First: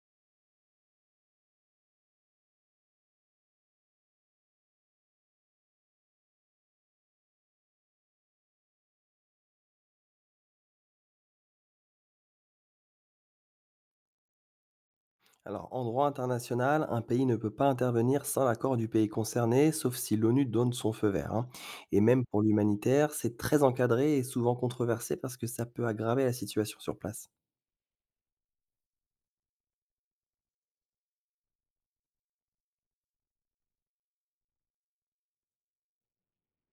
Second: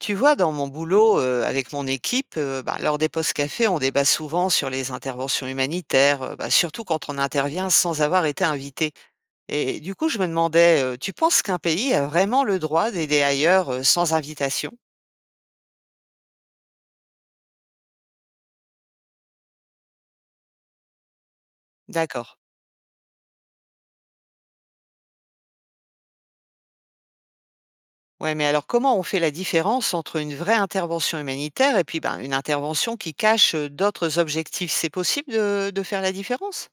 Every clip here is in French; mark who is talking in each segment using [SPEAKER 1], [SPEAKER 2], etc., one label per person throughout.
[SPEAKER 1] Tu vois, dans mon boulot, avec mon équipe, lors des postes cafés, on débat souvent sur les interventions humanitaires, surtout quand on intervient sans avoir été invité. Et du coup, je me demandais, tu penses qu'un pays a vraiment le droit d'aider ailleurs sans invitation?
[SPEAKER 2] Alors, en droit international, un pays ne peut pas intervenir sans l'accord du pays concerné, sauf si l'ONU donne son feu vert. Hein. Et même
[SPEAKER 1] D'accord.
[SPEAKER 2] pour l'humanitaire, c'est très encadré et souvent controversé parce que ça peut aggraver la situation sur place.
[SPEAKER 1] Ouais, mais alors comment on fait la différence entre une vraie intervention humanitaire et puis ben, une intervention qui cache d'autres objectifs? C'est possible de faire la différence?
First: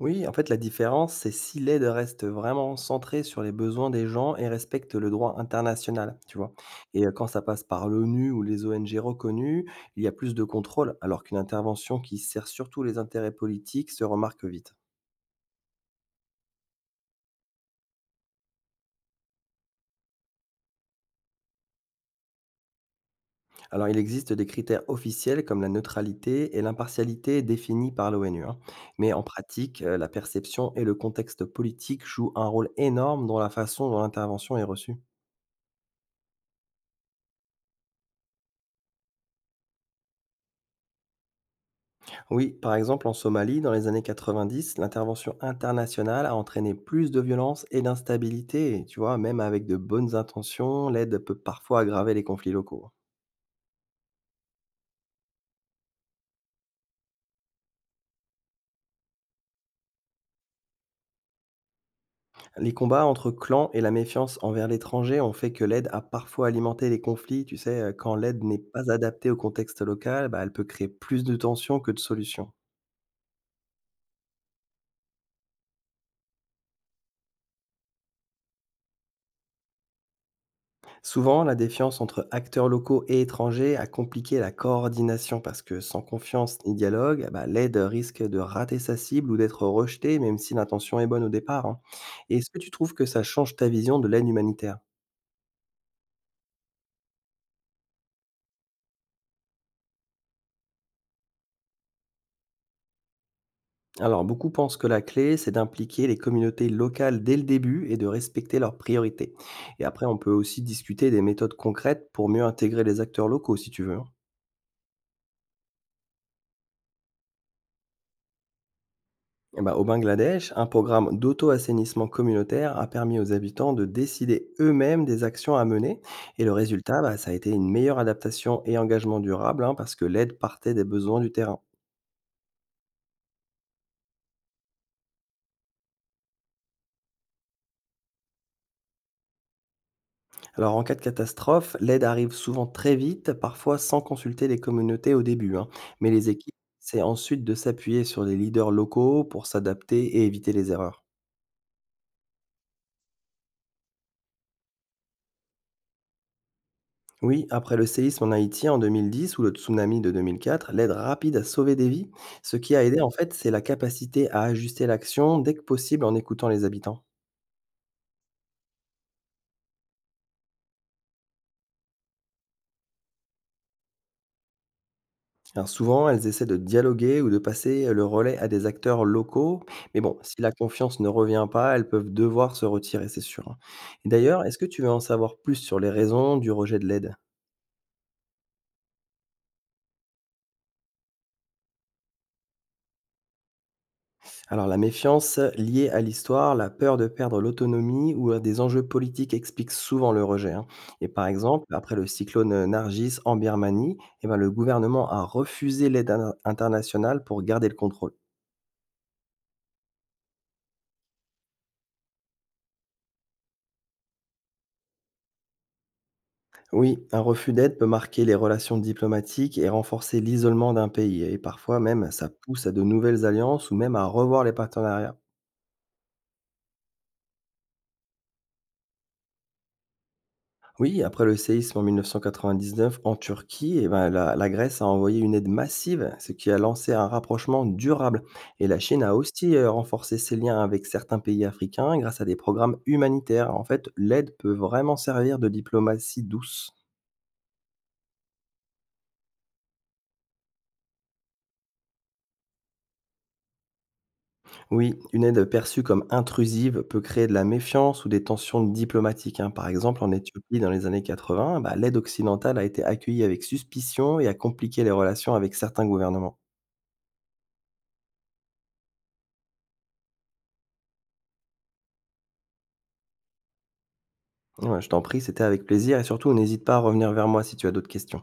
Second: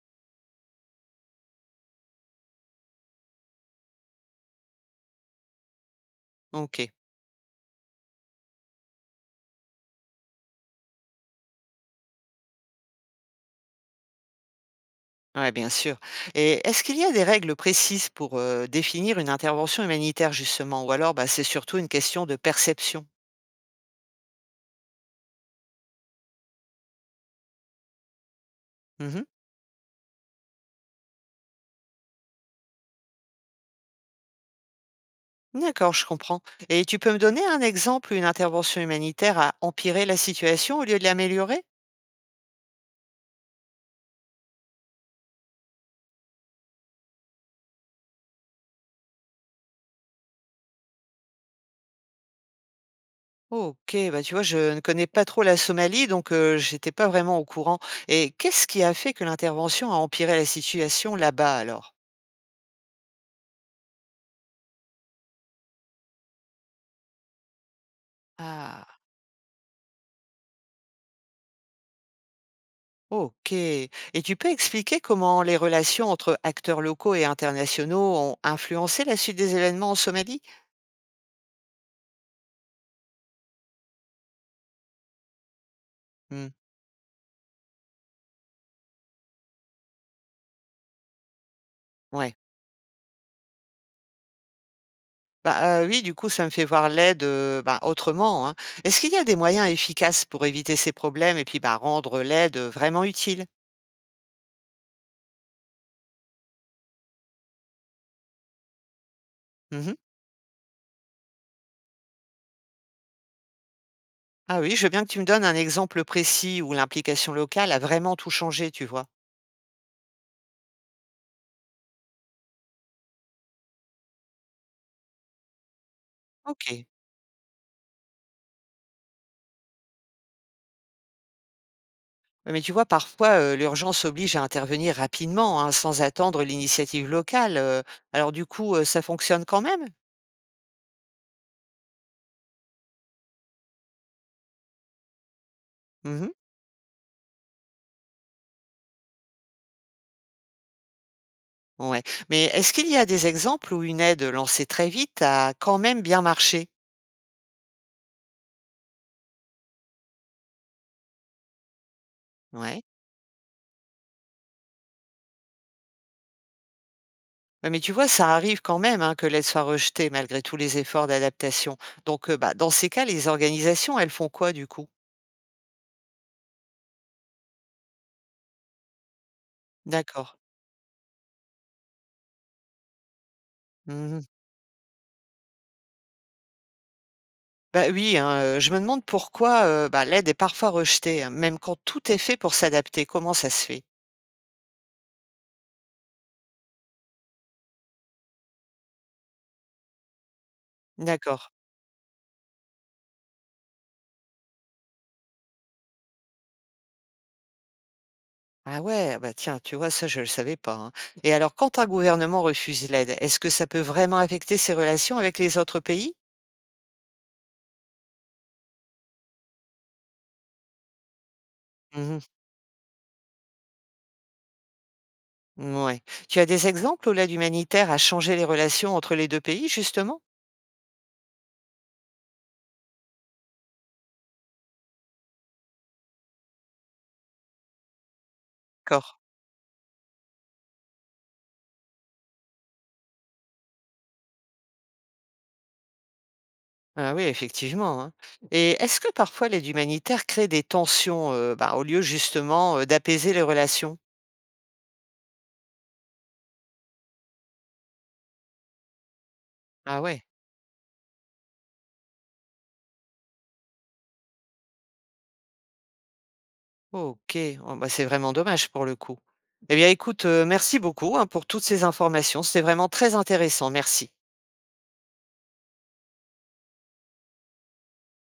[SPEAKER 2] Oui, en fait, la différence, c'est si l'aide reste vraiment centrée sur les besoins des gens et respecte le droit international, tu vois.
[SPEAKER 1] Ok.
[SPEAKER 2] Et quand ça passe par l'ONU ou les ONG reconnues, il y a plus de contrôle, alors qu'une intervention qui sert surtout les intérêts politiques se remarque vite.
[SPEAKER 1] Ouais, bien sûr. Et est-ce qu'il y a des règles précises pour définir une intervention humanitaire, justement, ou alors bah, c'est surtout une question de perception?
[SPEAKER 2] Alors, il existe des critères officiels comme la neutralité et l'impartialité définis par l'ONU. Hein. Mais en
[SPEAKER 1] Mhm.
[SPEAKER 2] pratique, la perception et le contexte politique jouent un rôle énorme dans la façon dont l'intervention est reçue.
[SPEAKER 1] D'accord, je comprends. Et tu peux me donner un exemple où une intervention humanitaire a empiré la situation au lieu de l'améliorer?
[SPEAKER 2] Oui, par exemple, en Somalie, dans les années 90, l'intervention internationale a entraîné plus de violence et d'instabilité. Et tu vois, même avec de bonnes intentions, l'aide peut parfois aggraver les conflits locaux. Hein.
[SPEAKER 1] Oh, ok, bah tu vois, je ne connais pas trop la Somalie, donc j'étais pas vraiment au courant. Et qu'est-ce qui a fait que l'intervention a empiré la situation là-bas alors?
[SPEAKER 2] Les combats entre clans et la méfiance envers l'étranger ont fait que l'aide a parfois alimenté les conflits. Tu sais, quand l'aide n'est pas
[SPEAKER 1] Ah.
[SPEAKER 2] adaptée au contexte local, bah, elle peut créer plus de tensions que de solutions.
[SPEAKER 1] OK et tu peux expliquer comment les relations entre acteurs locaux et internationaux ont influencé la suite des événements en Somalie?
[SPEAKER 2] Souvent, la défiance entre acteurs locaux et étrangers a compliqué la coordination parce que sans
[SPEAKER 1] Mmh,
[SPEAKER 2] confiance ni dialogue, bah, l'aide risque de rater sa cible ou d'être rejetée, même si l'intention est bonne au départ, hein.
[SPEAKER 1] ouais.
[SPEAKER 2] Et est-ce que tu trouves que ça change ta vision de l'aide humanitaire?
[SPEAKER 1] Bah, oui, du coup, ça me fait voir l'aide, bah, autrement, hein. Est-ce qu'il y a des moyens efficaces pour éviter ces problèmes et puis, bah, rendre l'aide, vraiment utile?
[SPEAKER 2] Alors, beaucoup pensent que la clé, c'est d'impliquer les communautés locales dès le début et de respecter leurs priorités. Et
[SPEAKER 1] Mmh.
[SPEAKER 2] après, on peut aussi discuter des méthodes concrètes pour mieux intégrer les acteurs locaux, si tu veux. Hein.
[SPEAKER 1] Ah oui, je veux bien que tu me donnes un exemple précis où l'implication locale a vraiment tout changé, tu vois?
[SPEAKER 2] Eh ben, au Bangladesh, un programme d'auto-assainissement communautaire a permis aux habitants de décider eux-mêmes des actions à mener. Et le
[SPEAKER 1] OK.
[SPEAKER 2] résultat, bah, ça a été une meilleure adaptation et engagement durable, hein, parce que l'aide partait des besoins du terrain.
[SPEAKER 1] Ouais, mais tu vois, parfois, l'urgence oblige à intervenir rapidement, hein, sans attendre l'initiative locale, alors du coup, ça fonctionne quand même?
[SPEAKER 2] Alors, en cas de catastrophe, l'aide arrive souvent très vite, parfois sans consulter les communautés au début, hein. Mais
[SPEAKER 1] Mmh.
[SPEAKER 2] les équipes essaient ensuite de s'appuyer sur les leaders locaux pour s'adapter et éviter les erreurs.
[SPEAKER 1] Ouais. Mais est-ce qu'il y a des exemples où une aide lancée très vite a quand même bien marché?
[SPEAKER 2] Oui, après le séisme en Haïti en 2010 ou le tsunami de 2004, l'aide rapide a sauvé des vies. Ce qui
[SPEAKER 1] Ouais.
[SPEAKER 2] a aidé, en fait, c'est la capacité à ajuster l'action dès que possible en écoutant les habitants.
[SPEAKER 1] Ouais, mais tu vois, ça arrive quand même, hein, que l'aide soit rejetée malgré tous les efforts d'adaptation. Donc, bah, dans ces cas, les organisations, elles font quoi du coup?
[SPEAKER 2] Alors souvent, elles essaient de dialoguer ou de passer le relais à des acteurs locaux, mais bon,
[SPEAKER 1] D'accord.
[SPEAKER 2] si la confiance ne revient pas, elles peuvent devoir se retirer, c'est sûr. Hein. Et
[SPEAKER 1] Mmh.
[SPEAKER 2] d'ailleurs, est-ce que tu veux en savoir plus sur les raisons du rejet de l'aide?
[SPEAKER 1] Bah, oui, hein, je me demande pourquoi, bah, l'aide est parfois rejetée, hein, même quand tout est fait pour s'adapter. Comment ça se fait?
[SPEAKER 2] Alors la méfiance liée à l'histoire, la peur de perdre l'autonomie ou à des enjeux politiques expliquent souvent le rejet. Hein. Et par
[SPEAKER 1] D'accord.
[SPEAKER 2] exemple, après le cyclone Nargis en Birmanie, eh ben, le gouvernement a refusé l'aide internationale pour garder le contrôle.
[SPEAKER 1] Ah ouais, bah tiens, tu vois, ça, je ne le savais pas, hein. Et alors, quand un gouvernement refuse l'aide, est-ce que ça peut vraiment affecter ses relations avec les autres pays?
[SPEAKER 2] Oui, un refus d'aide peut marquer les relations diplomatiques et renforcer l'isolement d'un pays. Et parfois même,
[SPEAKER 1] Mhm.
[SPEAKER 2] ça pousse à de nouvelles alliances ou même à revoir les partenariats.
[SPEAKER 1] Ouais. Tu as des exemples où l'aide humanitaire a changé les relations entre les deux pays, justement?
[SPEAKER 2] Oui, après le séisme en 1999 en Turquie, eh ben, la Grèce a envoyé une aide massive, ce qui a lancé un rapprochement durable. Et la Chine
[SPEAKER 1] D'accord.
[SPEAKER 2] a aussi renforcé ses liens avec certains pays africains grâce à des programmes humanitaires. En fait, l'aide peut vraiment servir de diplomatie douce.
[SPEAKER 1] Ah oui, effectivement, hein. Et est-ce que parfois l'aide humanitaire crée des tensions, bah, au lieu justement d'apaiser les relations?
[SPEAKER 2] Oui, une aide perçue comme intrusive peut créer de la méfiance ou des tensions diplomatiques. Hein. Par
[SPEAKER 1] Ah
[SPEAKER 2] exemple, en
[SPEAKER 1] ouais,
[SPEAKER 2] Éthiopie, dans les années 80, bah, l'aide occidentale a été accueillie avec suspicion et a compliqué les relations avec certains gouvernements.
[SPEAKER 1] ok. Oh, bah, c'est vraiment dommage pour le coup. Eh bien, écoute, merci beaucoup, hein, pour toutes ces informations. C'était vraiment très intéressant. Merci.
[SPEAKER 2] Ouais, je t'en prie, c'était avec plaisir et surtout n'hésite pas à revenir vers moi si tu as d'autres questions.